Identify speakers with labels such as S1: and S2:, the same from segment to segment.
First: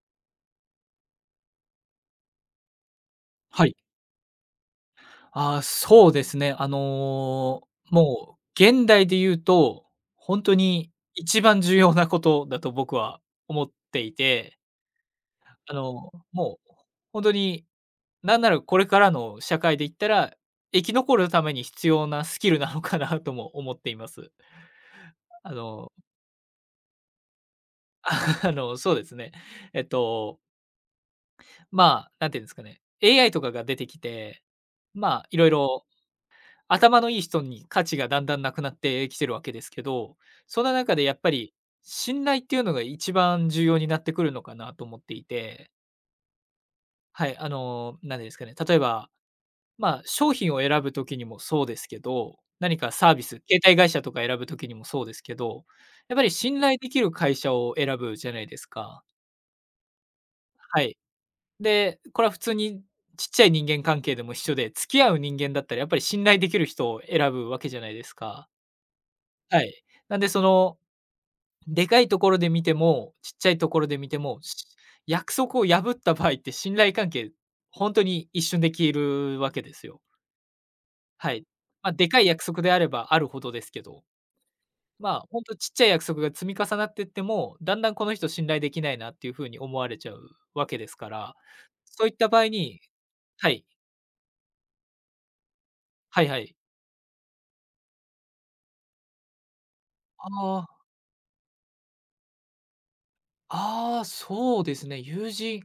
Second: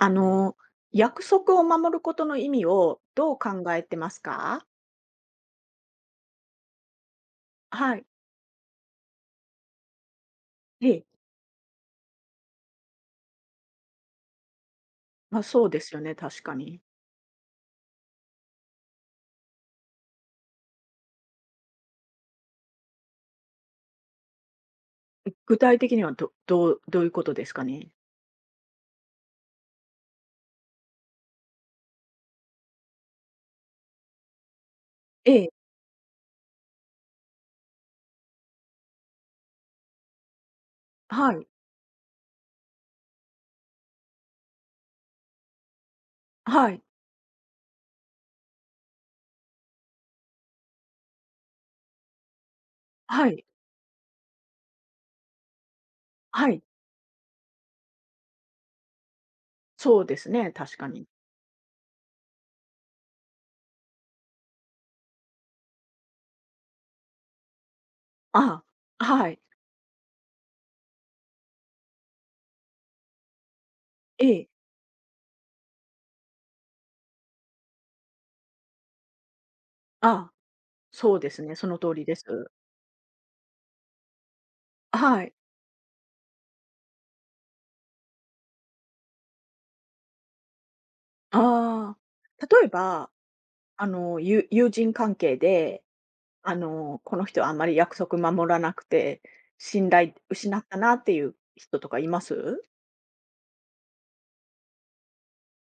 S1: あの、約束を守ることの意味をどう考
S2: はい。
S1: えてますか？
S2: ああ、そうですね。
S1: はい。
S2: もう現代で言うと、本当
S1: え
S2: に
S1: え。
S2: 一番重要なことだと僕は思っていて、
S1: まあ、そうですよね、確か
S2: もう
S1: に。
S2: 本当に、なんならこれからの社会で言ったら、生き残るために必要なスキルなのかなとも思っています。あ
S1: 具体
S2: の、
S1: 的にはどういうことですかね？
S2: そうですね。えっと、まあ、なんていうんですかね、AI とかが出てきて、まあ、
S1: え
S2: いろい
S1: え、
S2: ろ頭のいい人に価値がだんだんなくなってきてるわけですけど、その中でやっぱ
S1: はい、
S2: り、信頼っていうのが一番重要になってくるのかなと思っていて、
S1: はい、
S2: はい、何ですかね、例えば、まあ、商品を選ぶときにもそうですけど、何かサービ
S1: は
S2: ス、
S1: い、
S2: 携帯会社とか選ぶときにもそうですけど、やっぱり
S1: は
S2: 信
S1: い。
S2: 頼できる会社を選ぶじゃないですか。
S1: そうですね、確
S2: は
S1: か
S2: い。
S1: に。
S2: で、これは普通にちっちゃい人間関係でも一緒で、付き合う人間だったらやっぱり信頼できる人を選ぶわけじゃないですか。
S1: ああ、はい、
S2: はい。なんでその、でかいところで見ても、ちっちゃいところで見て
S1: え
S2: も、
S1: え、
S2: 約束を破った場合って信頼関係、ほんとに一瞬で消えるわけですよ。
S1: ああ、そうで
S2: は
S1: す
S2: い。
S1: ね、その
S2: ま、
S1: 通り
S2: で
S1: で
S2: かい約
S1: す。
S2: 束であればあるほどですけど、ま
S1: は
S2: あ、
S1: い、
S2: ほんとちっちゃい約束が積み重なってっても、だんだんこの人信頼できないなっていう風に思われちゃうわけですから、
S1: あ
S2: そういった場
S1: あ。
S2: 合
S1: 例え
S2: に、
S1: ば、
S2: はい、
S1: 友人関係で
S2: はいはい。
S1: この人はあんまり約束守らなくて、信頼失っ
S2: あ
S1: たなっていう人とかいます？
S2: あ、ああ、そうですね、友人、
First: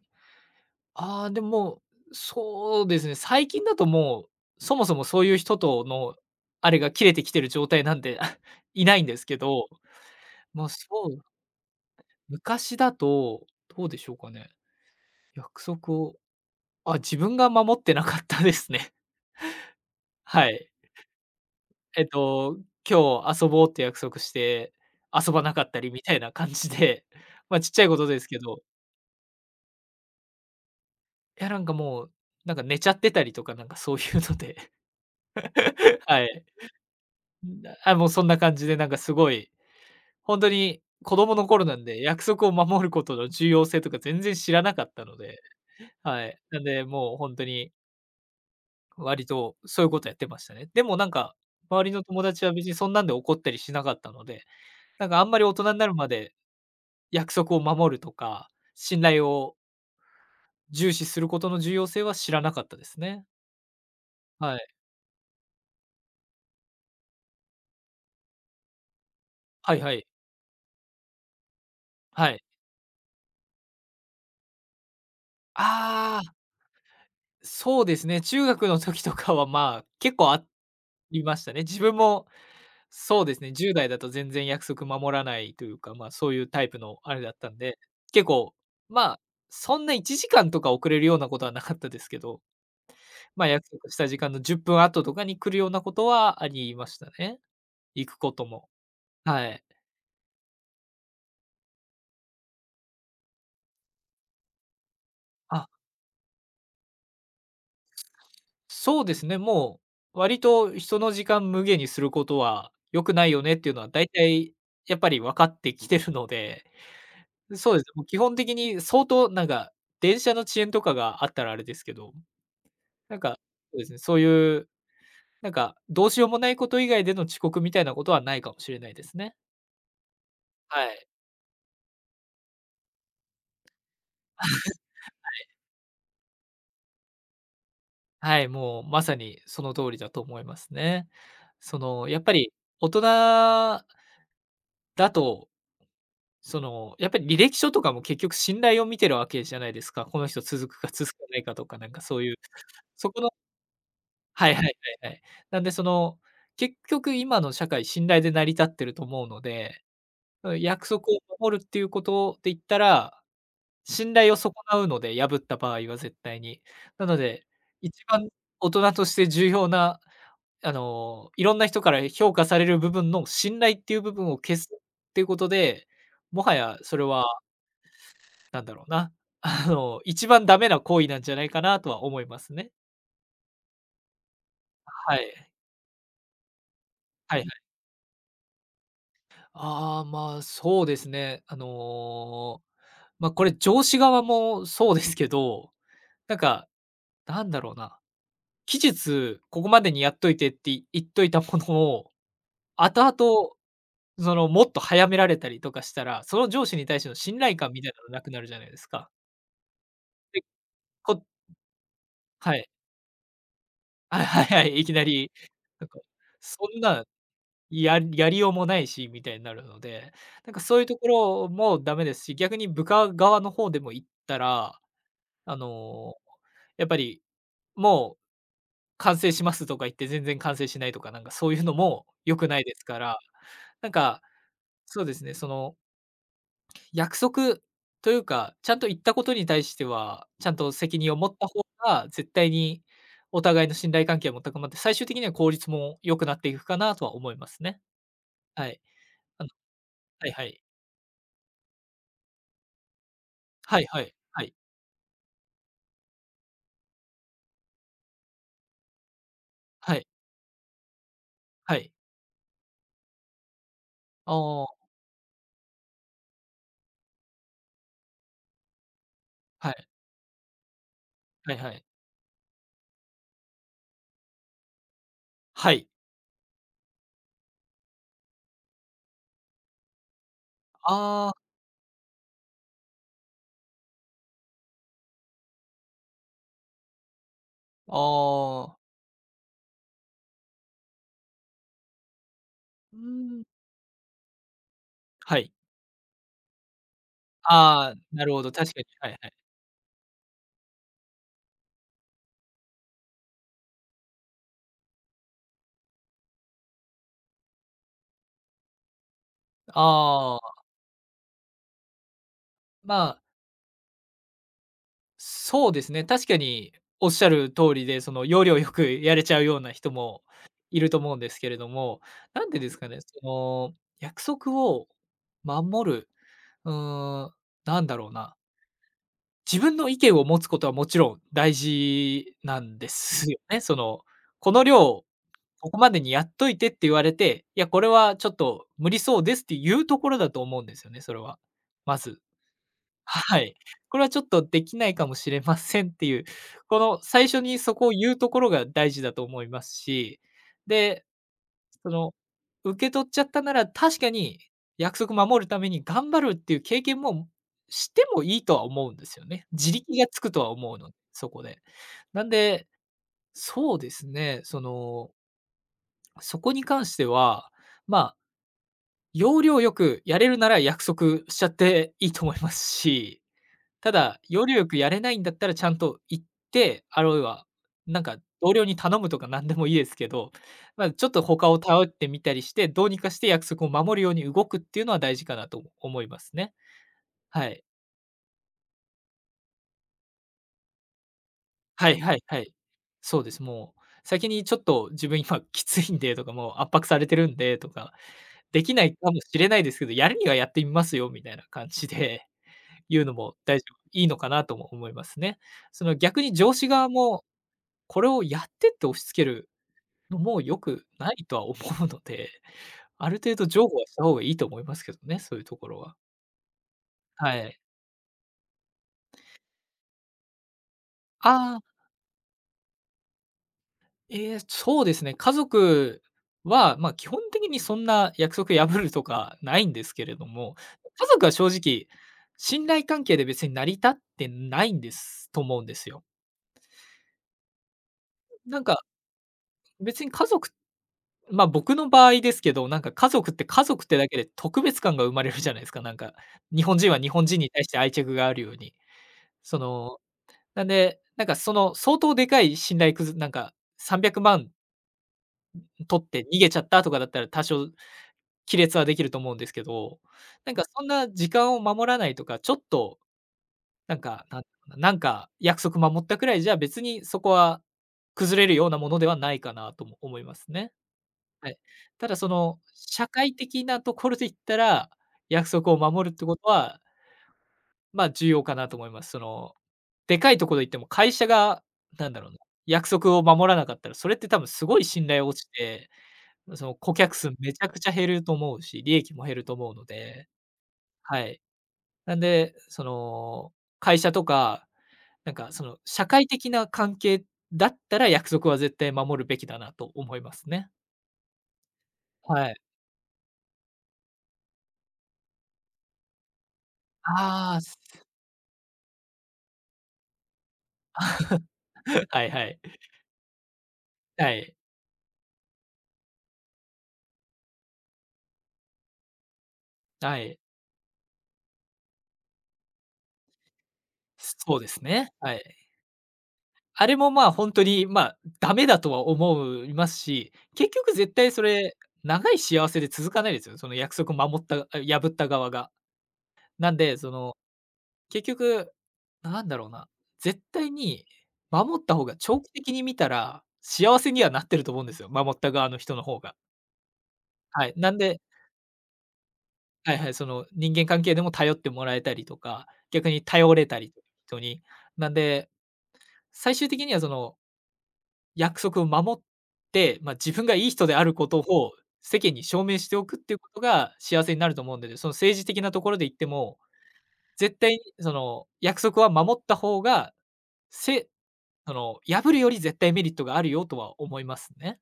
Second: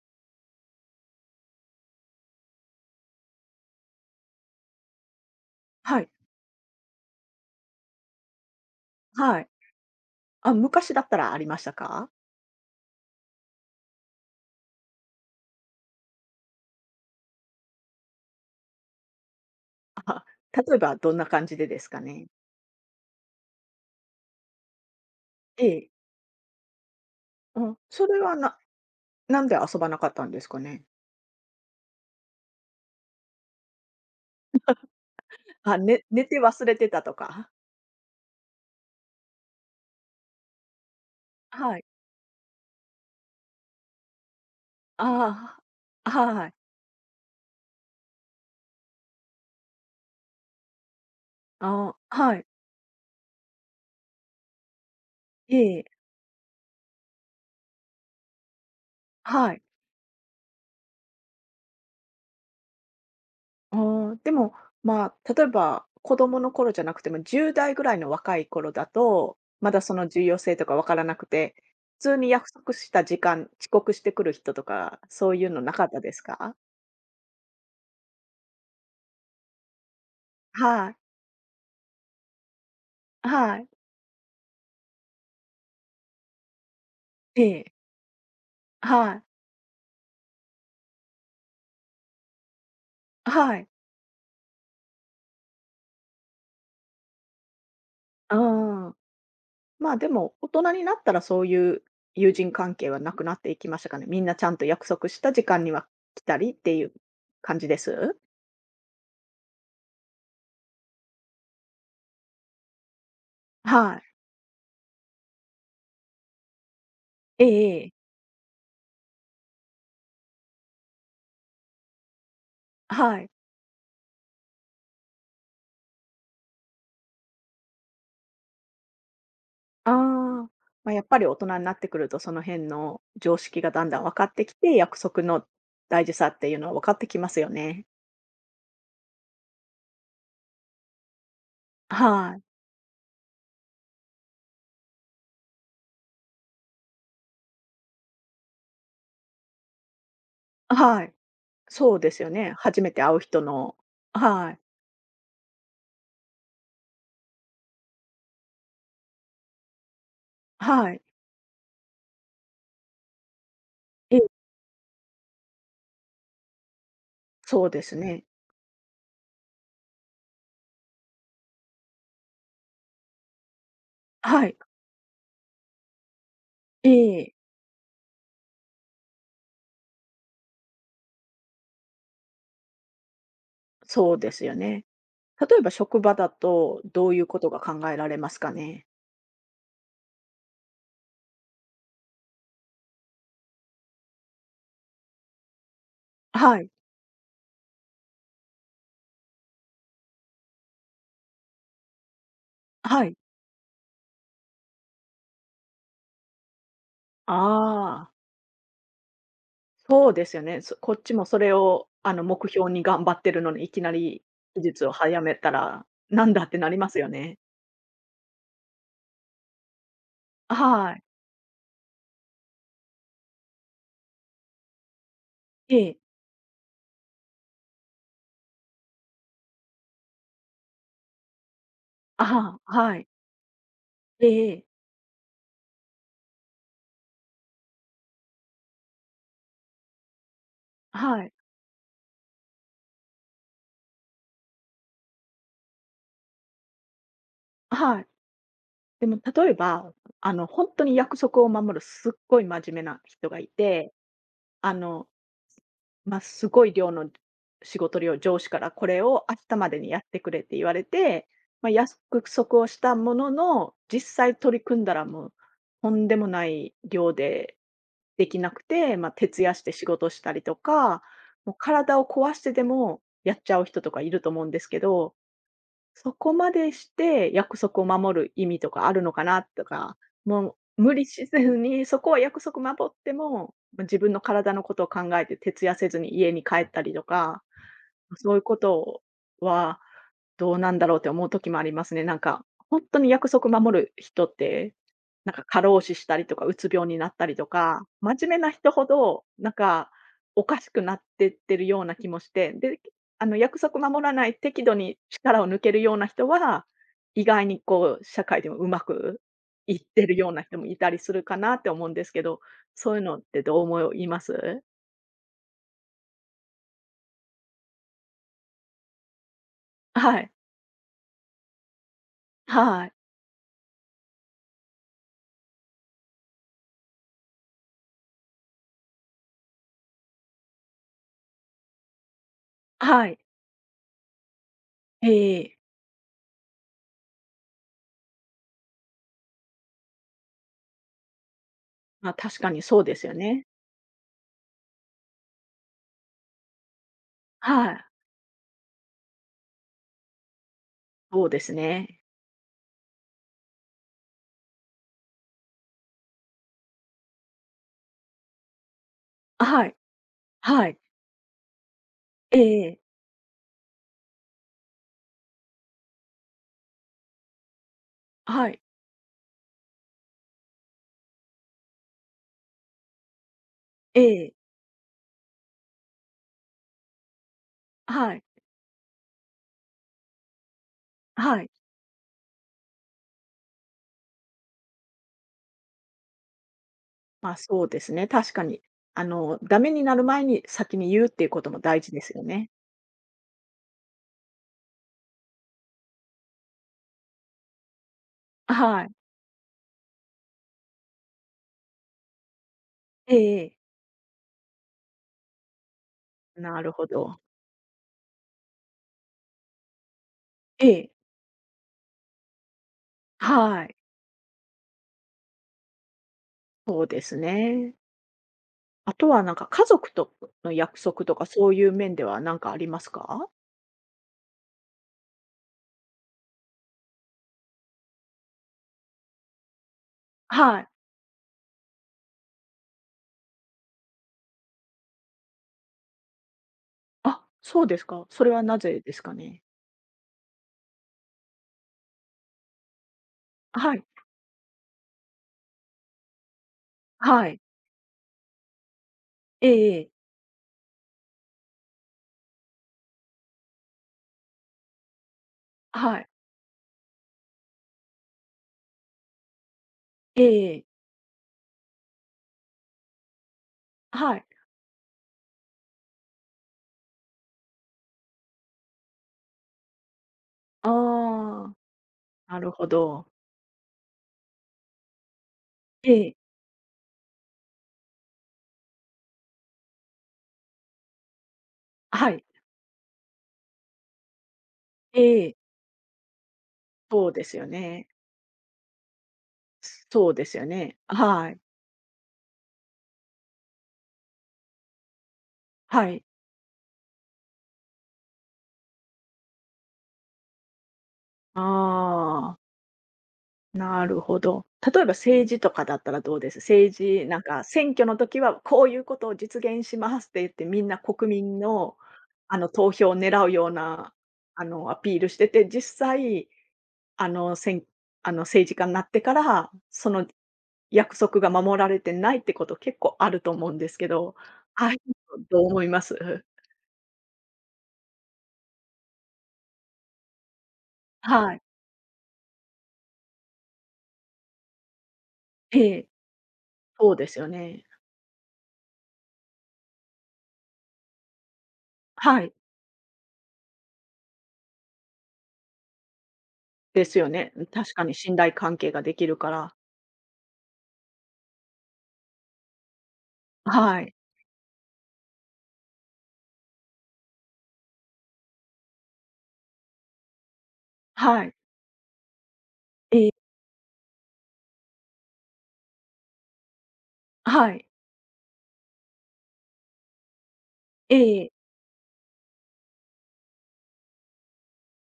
S2: ああ、でも、そうですね、最近だと、う、そもそもそういう人と
S1: はい、
S2: のあれが切れてきてる状態なんで いないんですけ
S1: はい。
S2: ど、
S1: あ、
S2: ま、そ
S1: 昔だった
S2: う、
S1: らありましたか？
S2: 昔だと、どうでしょうかね。約束を、あ、自分が守ってなかったですね。はい。
S1: 例えばどんな感じでですか
S2: えっ
S1: ね？
S2: と、今日遊ぼうって約束して、遊ばなか
S1: え
S2: った
S1: え。
S2: りみたいな感じで、ま、
S1: う
S2: ちっ
S1: ん、
S2: ちゃいこ
S1: そ
S2: とで
S1: れ
S2: す
S1: は
S2: け
S1: な
S2: ど、
S1: なんで遊ばなかったんですかね？
S2: いや、なんかもう、なんか寝ちゃってたりとか、なんかそういうので、
S1: あ、ね
S2: は
S1: 寝て
S2: い。
S1: 忘れてたとか？
S2: あ、もうそんな感じで、なんかすごい、ほんとに子供の頃な
S1: はい。
S2: んで、約束を守ることの重要性とか全然知らなかったので、
S1: ああ、
S2: はい。
S1: はい。
S2: なんで、もうほんとに割とそういうことやってましたね。でもなんか、周り
S1: あ
S2: の
S1: あ、
S2: 友
S1: は
S2: 達
S1: い。
S2: は別にそんなんで怒ったりしなかったので、なんかあんまり大
S1: え
S2: 人に
S1: え、
S2: なるまで約束を守るとか、信頼
S1: は
S2: を
S1: い。
S2: 重視することの重要性は知らなかったですね。
S1: ああ、でも、
S2: はい。
S1: まあ、例えば子供の頃じゃなくても、10代ぐらいの若い頃だと、ま
S2: はい
S1: だ
S2: は
S1: そ
S2: い。
S1: の重要性とかわからなくて、普通に
S2: はい。
S1: 約束した時間、遅刻してくる人とか、そういうのなかったで
S2: あ
S1: す
S2: あ、
S1: か？
S2: そうですね。中学の時とかは、まあ、結構あ
S1: はい。
S2: りましたね。自分もそうですね、
S1: はい。
S2: 10代だと全然約束守らないというか、まあ、そういうタイプのあれだっ
S1: え
S2: たん
S1: え。
S2: で、結構、ま
S1: は
S2: あ、
S1: い。
S2: そんな1時間とか遅れるようなことはなかったですけど、まあ、
S1: はい。
S2: 約束した時間の10分後とかに来るようなことはありましたね。行くこ
S1: う
S2: とも。
S1: ーん。
S2: はい。
S1: まあ、でも、大人になったらそういう友人関係はなくなっていきましたかね？みんなちゃんと約束した時間
S2: あ、
S1: には来たりっていう感じです？
S2: そうですね、もう割と人の時間無限にすることは良くないよねっていうのは
S1: はい。
S2: 大体やっぱり分かってきてるので、
S1: ええ
S2: そ
S1: え
S2: うですね、
S1: え。
S2: もう基本的に相当なんか電車の遅延とかがあったらあれですけど、な
S1: は
S2: ん
S1: い。
S2: か、そうですね、そういう、なんか、どうしようもないこと以外での遅刻みたいなことはないかもしれないですね。
S1: ああ、
S2: は
S1: まあ、やっ
S2: い。
S1: ぱり大人になってくると、その辺の常識がだんだん分かってきて、約束の大事さっていうのは分かってきますよね。
S2: はい、もうまさにその通りだと思いますね。その、やっぱ
S1: はい。
S2: り大人だと、その、やっぱり履歴書とかも結局信頼を見てるわけじゃないですか。この人続くか
S1: は
S2: 続
S1: い。
S2: かないかとか、なん
S1: そう
S2: か
S1: で
S2: そ
S1: す
S2: う
S1: よ
S2: いう、
S1: ね。初めて
S2: そ
S1: 会う
S2: この、
S1: 人の。
S2: は
S1: は
S2: い
S1: い。
S2: はいはいはい。なんでその、結局今の社会信頼で成り立ってると思うので、約
S1: はい。
S2: 束を守るっていうことで言ったら信
S1: ええ、
S2: 頼を損なうので、破った場合は絶対に。なので、
S1: そうです
S2: 一
S1: ね。
S2: 番大人として重要な、いろんな人から評価される部分の信頼っていう部分を
S1: は
S2: 消
S1: い。
S2: すっていうことで、もはや
S1: え
S2: それは
S1: え、
S2: なんだろうな、一番ダメな行為なんじゃないかなとは思いますね。
S1: そうですよね。
S2: はい。
S1: 例えば職場だと、どういう
S2: はい
S1: こ
S2: は
S1: とが
S2: い。
S1: 考えられますかね？
S2: ああ、まあ、そうですね。ま、これ上司側もそうですけど、なん
S1: は
S2: か、
S1: い。
S2: なんだろうな。期日、ここまでにやっといてって言っといたものを、後
S1: はい。
S2: 々、その、もっと早められたりとかしたら、その上司に対しての信頼感みたいな
S1: あ
S2: の
S1: あ。
S2: なくなるじゃないですか。
S1: そうです
S2: で、
S1: よね。そこっち
S2: こ
S1: もそれを、目
S2: はい。
S1: 標に頑張ってるのに、いきな
S2: は
S1: り
S2: いはい
S1: 技
S2: はい、い
S1: 術を
S2: きな
S1: 早
S2: り、
S1: めた
S2: な
S1: ら、
S2: んか、
S1: なんだっ
S2: そ
S1: てなり
S2: ん
S1: ます
S2: な、
S1: よね。
S2: やりようもないし、みたいになるので、なんかそういう
S1: は
S2: と
S1: い。
S2: ころもダメですし、逆に部下側の方でも言ったら、あ
S1: ええ。
S2: の、やっぱり、もう完成しますとか言って全然完成しないとか、なんかそういうのも
S1: あ、
S2: 良くな
S1: は
S2: いです
S1: は
S2: か
S1: い。
S2: ら、なんか
S1: ええ、
S2: そうですね、その、約束というか、ちゃんと言ったことに対しては、ちゃんと責任を
S1: は
S2: 持
S1: い。
S2: った方が、絶対にお互いの信頼関係も高まって、最終的には効率も良くなっていくかなとは思いますね。
S1: はい。
S2: はい。
S1: でも
S2: あの
S1: 例えば、
S2: はいはい。
S1: 本当に約束を守るすっごい真面目な人がい
S2: はい
S1: て、
S2: はい。はい。
S1: あのまあ、すごい量の仕事量、上司からこれを明日までに
S2: は
S1: やっ
S2: い。
S1: てくれって言われて、まあ、
S2: はい。
S1: 約束をしたものの、実際取り
S2: あ
S1: 組
S2: あ、
S1: んだらもう、とんでもない量でできなくて、まあ、徹夜し
S2: は
S1: て仕
S2: い。
S1: 事したりとか、
S2: は
S1: もう
S2: いはい。
S1: 体を壊してでもやっちゃう人とかいると思うんですけど、
S2: はい。
S1: そこまでして約束を守る意味とかあるのかなとか、もう無理し
S2: ああ、
S1: ずに、そこは約束守っても、ま、自分の体のことを考えて徹夜せずに家に帰ったりとか、まそういうこ
S2: ああ、
S1: とはどうなんだろうって思う時もありますね。なんか、本
S2: う
S1: 当
S2: ー
S1: に約
S2: ん。
S1: 束守る人って、なん
S2: は
S1: か
S2: い。
S1: 過労死したりとか、うつ病になったりとか、
S2: ああ、な
S1: 真
S2: る
S1: 面目
S2: ほど、
S1: な人
S2: 確かに。
S1: ほ
S2: はい
S1: ど、
S2: はい。
S1: なんか、おかしくなってってるような気もして、で、約束守らない、適度に力を抜けるような人は、意外にこう、社会でもうまくいってるよう
S2: あ
S1: な
S2: あ、
S1: 人もいたりするかなって思うんですけど、そ
S2: ま
S1: ういうの
S2: あ
S1: ってどう思います？
S2: そうですね、確かにおっしゃる通りで、その要領よくやれちゃうような人
S1: は
S2: も
S1: い。
S2: いると思うんですけれども、なんでです
S1: は
S2: か
S1: い。
S2: ね、その、約束を守る、うーん、なんだろうな、自分の意見を持つことはもちろん大事なんで
S1: はい。
S2: すよね。その、この量、
S1: ええ、
S2: ここまでにやっといてって言われて、いや、これはちょっと無理そうですっていうところだと思うんですよね、それは。ま
S1: まあ
S2: ず。
S1: 確かにそうですよ
S2: は
S1: ね。
S2: い。これはちょっとできないかもしれませんっていう、この最初に
S1: は
S2: そ
S1: い。
S2: こを言うところが大事だと思いますし、で、
S1: そうです
S2: そ
S1: ね。
S2: の、受け取っちゃったなら、確かに約束守るために頑張るっていう経験もしてもいいとは思うんですよ
S1: あ、
S2: ね。
S1: は
S2: 自
S1: い。
S2: 力がつくとは
S1: は
S2: 思う
S1: い。
S2: ので、そこで。なん
S1: え
S2: で、
S1: え、
S2: そうですね、その、そこに関しては、まあ、
S1: はい。
S2: 要領よくやれるなら約束しちゃっていいと思いますし、た
S1: え
S2: だ、
S1: え。
S2: 要領よくやれないんだったらちゃんと行って、あるいは、なん
S1: は
S2: か
S1: い。
S2: 同僚に頼むとか何でもいいですけど、ま、ちょっと
S1: は
S2: 他
S1: い。
S2: を頼ってみたりして、どうにかして約束を守るように動くっていうのは大事かなと思いますね。
S1: ま、あ
S2: はい。
S1: そうですね、確かに。ダメになる前に先に言うっていうことも大
S2: は
S1: 事
S2: い
S1: で
S2: は
S1: すよ
S2: いは
S1: ね。
S2: い。そうです。もう先にちょっと自分今きついんでとか、もう圧迫されてるんでとか、でき
S1: は
S2: ない
S1: い。
S2: かもしれないですけど、やるにはやってみますよみたいな感じで言うの
S1: え
S2: も
S1: え、
S2: 大丈夫いいのかなとも思いますね。その逆に上
S1: な
S2: 司
S1: るほ
S2: 側
S1: ど。
S2: もこれをやってって押し付けるのも良
S1: え
S2: く
S1: え。
S2: ないとは思うので、ある程度
S1: は
S2: 譲
S1: い。
S2: 歩はした方がいいと思いますけどね、そういうところは。
S1: そうです
S2: はい。
S1: ね。あとはなんか家族との約束とかそ
S2: あ
S1: ういう
S2: あ、
S1: 面では何かありますか？
S2: ええ、そうですね、家族は、基本的にそんな約束破るとかないんですけれども、
S1: はい。
S2: 家族は正直、信頼関係で別に成り立ってないんですと思うんですよ。
S1: あ、そうですか。それはな
S2: なんか、
S1: ぜですかね？
S2: 別に家族僕の場合ですけど、なんか家族って家
S1: は
S2: 族
S1: い。
S2: ってだけで特別感が生まれるじゃないですか、日本人は日本
S1: は
S2: 人
S1: い。
S2: に対して愛着があるように。
S1: え
S2: そ
S1: え、
S2: の、なんで、なんかその相当でかい信頼くずなんか300万
S1: は
S2: 取っ
S1: い。
S2: て逃げちゃったとかだったら多少亀裂はできると思うんですけど、
S1: え
S2: なんか
S1: え。
S2: そんな時間を守らないとか、ちょっとなん
S1: は
S2: か、
S1: い。
S2: なんなんか約束守ったくらいじゃ別にそこは崩れるようなものではないかなとも思いますね。は
S1: ああ。
S2: い。ただそ
S1: なる
S2: の、
S1: ほど。
S2: 社会的なところで言ったら、約束を
S1: え
S2: 守る
S1: え。
S2: ってことは、重要かなと思います。その、でかいところ行っても会社が、な
S1: は
S2: んだ
S1: い。
S2: ろうな、約束を守らなかったら、それって多分すごい
S1: え
S2: 信頼
S1: え、
S2: 落ちて、その顧
S1: そう
S2: 客
S1: で
S2: 数
S1: すよ
S2: めちゃくち
S1: ね。
S2: ゃ減ると思うし、利益も減ると思うの
S1: そうで
S2: で、
S1: すよね。
S2: は
S1: はい。
S2: い。なんで、その、会社とか、なんかその、
S1: はい。
S2: 社会的な関係だったら約束は絶対守るべきだなと思いますね。
S1: ああ、
S2: はい。
S1: なるほど。例えば政治とかだったらどうです？政治、なんか
S2: ああ、
S1: 選
S2: す
S1: 挙の時はこういうことを実現しますって言って、みんな国民の、
S2: はいは
S1: 投
S2: い。
S1: 票を狙うような、
S2: はい。
S1: アピールしてて、実際、あの、選あの、政治家になってから、その
S2: はい。
S1: 約束が守られてないってこと結構あると思うんですけど、
S2: そう
S1: あ
S2: で
S1: あいう
S2: すね。
S1: の
S2: はい。
S1: どう思います？
S2: あれも、本当に、ダメだとは思いますし、結局絶対
S1: は
S2: そ
S1: い。
S2: れ、長い幸せで続かないですよね。その約束守った、破った側
S1: え
S2: が。
S1: え、
S2: なん
S1: そ
S2: で、
S1: うで
S2: そ
S1: すよ
S2: の、
S1: ね。
S2: 結局、なんだろうな、絶対に守った方が
S1: はい。
S2: 長期的に見たら、幸せにはなってると思うんですよ、守った側の人の方が。
S1: ですよね。
S2: はい。
S1: 確か
S2: な
S1: に
S2: ん
S1: 信
S2: で
S1: 頼関係ができるから。
S2: はいはい、その、人間関係でも頼ってもらえたりとか、逆に頼れた
S1: は
S2: り
S1: い。
S2: とか人に。なんで、最終的にはその約束を守って、自分がいい人である
S1: は
S2: こ
S1: い。
S2: とを世間に証明してお
S1: ええ、
S2: くっていうことが幸せになると思うんでね、その政治的なところで言っても、
S1: は
S2: 絶
S1: い。
S2: 対にその約束は守った方が、せ
S1: ええ、
S2: その破るより絶対メリットがあるよとは思いますね。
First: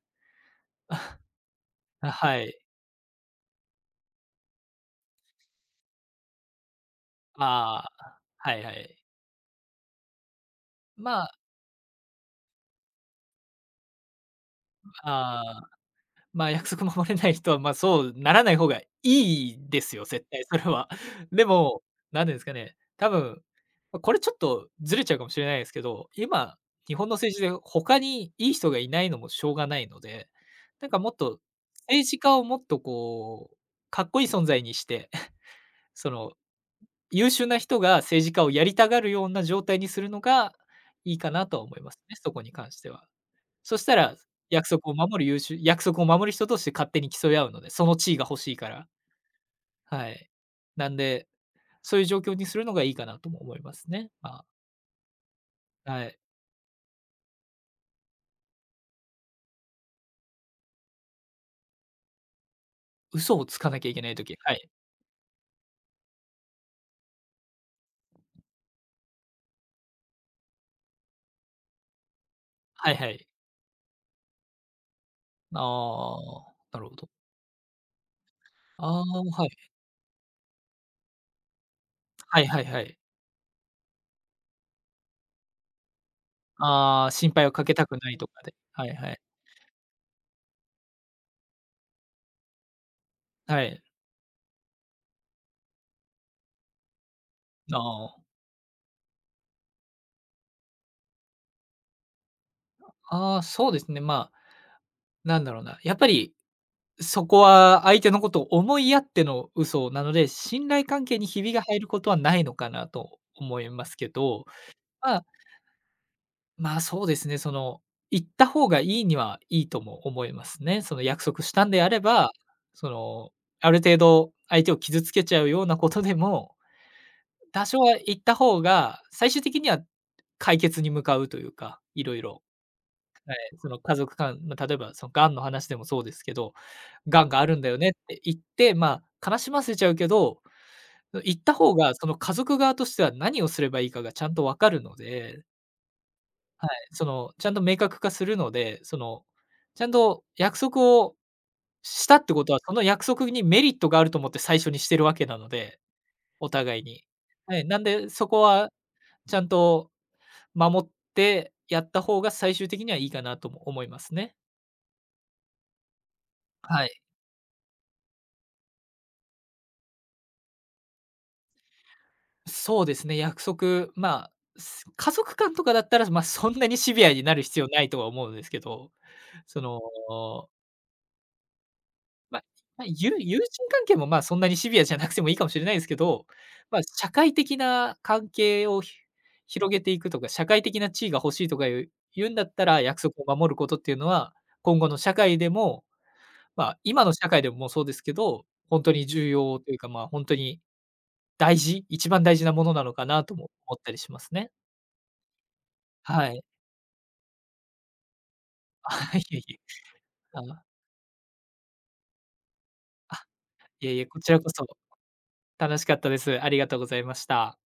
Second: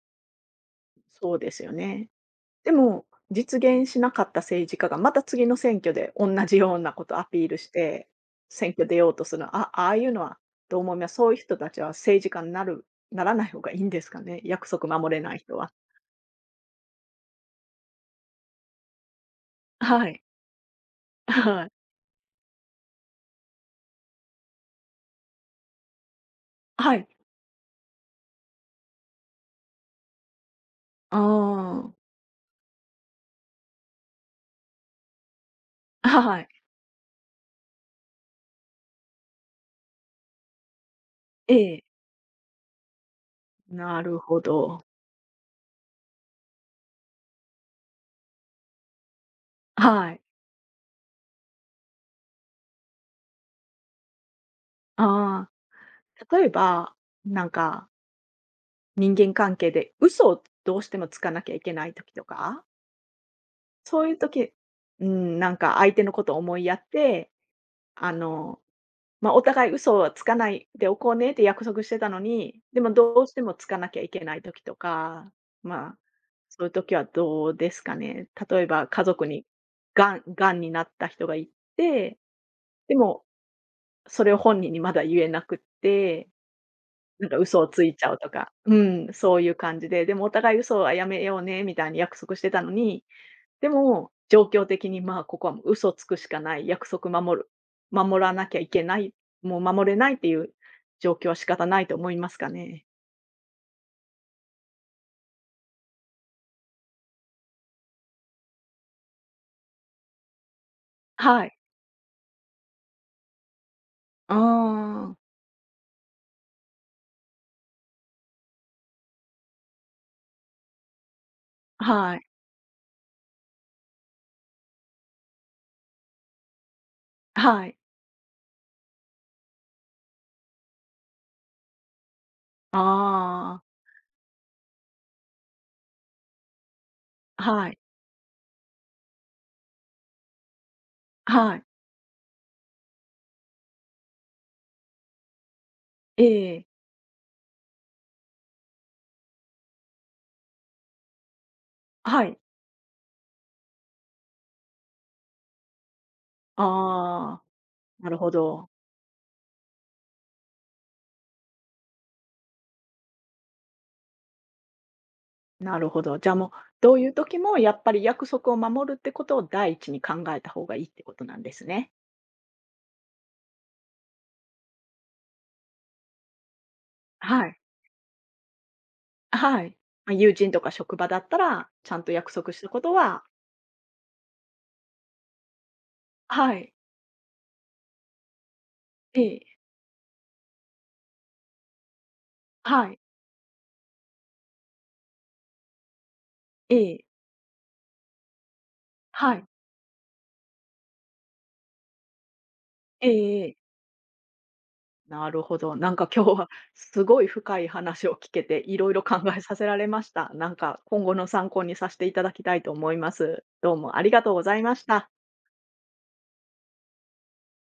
S1: そうですよね。
S2: あ、はい。
S1: でも、実現しなかった政治家がまた次の選挙で同じようなことアピールし
S2: あ
S1: て、
S2: あ、はい
S1: 選
S2: は
S1: 挙出
S2: い。
S1: ようとするの、ああいうのはどう思います？
S2: ま
S1: そ
S2: あ、
S1: ういう人たちは政治家にならない方がいいんですかね？約束守れない
S2: あ
S1: 人
S2: あ。
S1: は。
S2: 約束守れない人は、そうならない方がいいですよ、
S1: はい。
S2: 絶対それは。で
S1: はい。
S2: も、なんでですかね、多分、これちょっとずれちゃうかもしれないですけど、今、
S1: は
S2: 日本
S1: い。
S2: の政治で他にいい人がいないのもしょうがないので、なんかもっと、
S1: あ
S2: 政治家をもっとこう、かっこいい存在にして、
S1: あ、
S2: その、
S1: はい。
S2: 優秀な人が政治家をやりたがるような状態にするのがいいかな
S1: え
S2: とは思い
S1: え、
S2: ますね、そこに関しては。そした
S1: な
S2: ら、
S1: るほど。
S2: 約束を守る人として勝手に競い合うので、その地位が欲しいから。は
S1: はい。
S2: い。なんで、そういう状況にするのがいいかなとも思いますね。
S1: ああ、
S2: はい。
S1: 例えば、なんか、人間関係で嘘をどうしてもつかなきゃいけない時とか、
S2: 嘘をつかなきゃいけ
S1: そう
S2: な
S1: い
S2: い
S1: う
S2: 時、は
S1: 時、
S2: い。
S1: うん、なんか相手のことを思いやって、あのまあ、お互い嘘はつかないでおこうねって約束してたのに、で
S2: は
S1: も
S2: いは
S1: ど
S2: い。
S1: うしてもつかなきゃいけない時とか、まあ、
S2: ああ、
S1: そういう
S2: なる
S1: 時
S2: ほ
S1: は
S2: ど。
S1: どうですかね。例え
S2: あ
S1: ば
S2: あ、
S1: 家族に、
S2: はい。
S1: がんになった人がいて、
S2: はいはいは
S1: で
S2: い。
S1: もそれを本人にまだ言えなくって、
S2: ああ、
S1: な
S2: 心
S1: んか
S2: 配を
S1: 嘘
S2: か
S1: を
S2: け
S1: つ
S2: た
S1: い
S2: く
S1: ち
S2: な
S1: ゃ
S2: い
S1: う
S2: と
S1: と
S2: か
S1: か、
S2: で。
S1: う
S2: はい
S1: ん、
S2: はい。
S1: そういう感じで、でもお互い嘘はやめようねみたいに約束してたのに、
S2: は
S1: で
S2: い。
S1: も、状況的に、まあ、ここはもう嘘つくしかない、約束守る、
S2: あ
S1: 守
S2: あ。
S1: らなきゃいけない、もう守れないっていう状況は仕方ないと思いますかね？
S2: ああ、そうですね、まあ、なんだろうな、やっぱりそこは相手のことを思いやっての嘘なので、信頼関係にひ
S1: は
S2: び
S1: い。
S2: が入ることはないのかなと思いますけ
S1: あ
S2: ど、ま
S1: あ。
S2: あ、そうですね、その、行った方がいいにはいいとも思いますね。その約束したんであれ
S1: はい、
S2: ば、その、ある程度相手を傷つけちゃうようなことでも、多
S1: はい。
S2: 少は行った方が、最終的には解決に向かうというか、いろいろ。
S1: あ
S2: その家族間、例えばその、がんの話でもそうですけど、「がんが
S1: あ、
S2: あるんだ
S1: は
S2: よ
S1: い、
S2: ね」って言って、悲しませちゃうけど、言った
S1: はい。
S2: 方がその家族側としては何をすればいいかがちゃんと分かるので、
S1: ええ、
S2: その、ちゃんと明確化するので、その、ちゃんと約束をした
S1: は
S2: って
S1: い。
S2: ことは、その約束にメリットがあると思って最初にしてるわけなので、お互いに。
S1: ああ、
S2: はい、なんで、
S1: なる
S2: そ
S1: ほ
S2: こ
S1: ど、
S2: はちゃんと守ってやった方が最終的にはいいかなとも思いますね。
S1: なるほど。じゃあ、もう、
S2: は
S1: どう
S2: い。
S1: いう時もやっぱり約束を守るってことを第一に考えた方がいいってことなんですね。
S2: そうですね、約束、家族間とかだったら、そんなにシビアになる
S1: はい、
S2: 必要ないとは思うんですけど、そ
S1: はい。ま、友
S2: の、
S1: 人とか職場だったら、ちゃんと約
S2: まあ、
S1: 束したこ
S2: ま、
S1: とは。
S2: 友人関係も、そんなにシビアじゃなくてもいいかもしれないですけど、
S1: はい。
S2: 社会的な関係を
S1: ええ。
S2: 広げていくとか、社会的な地位が欲しいとか言うんだったら、
S1: はい。
S2: 約束を守ることっていうのは、今後の社会でも、
S1: え
S2: 今
S1: え。
S2: の社会でもそうですけど、本当に重
S1: はい。
S2: 要というか、本当に一番大事なものなのか
S1: え
S2: なと
S1: ええ
S2: も
S1: え。
S2: 思ったりしますね。
S1: なるほど。なんか今
S2: は
S1: 日
S2: い。
S1: はすごい深い話を聞けて、いろいろ
S2: あ、
S1: 考
S2: いえ
S1: え
S2: い
S1: さ
S2: え。
S1: せられました。
S2: あ
S1: な
S2: の、
S1: んか今後の参考にさせていただきたいと思いま
S2: あ、
S1: す。どう
S2: いえ
S1: も
S2: い
S1: あ
S2: え、
S1: り
S2: こ
S1: がと
S2: ち
S1: う
S2: ら
S1: ご
S2: こ
S1: ざい
S2: そ
S1: ました。
S2: 楽しかったです。ありがとうございました。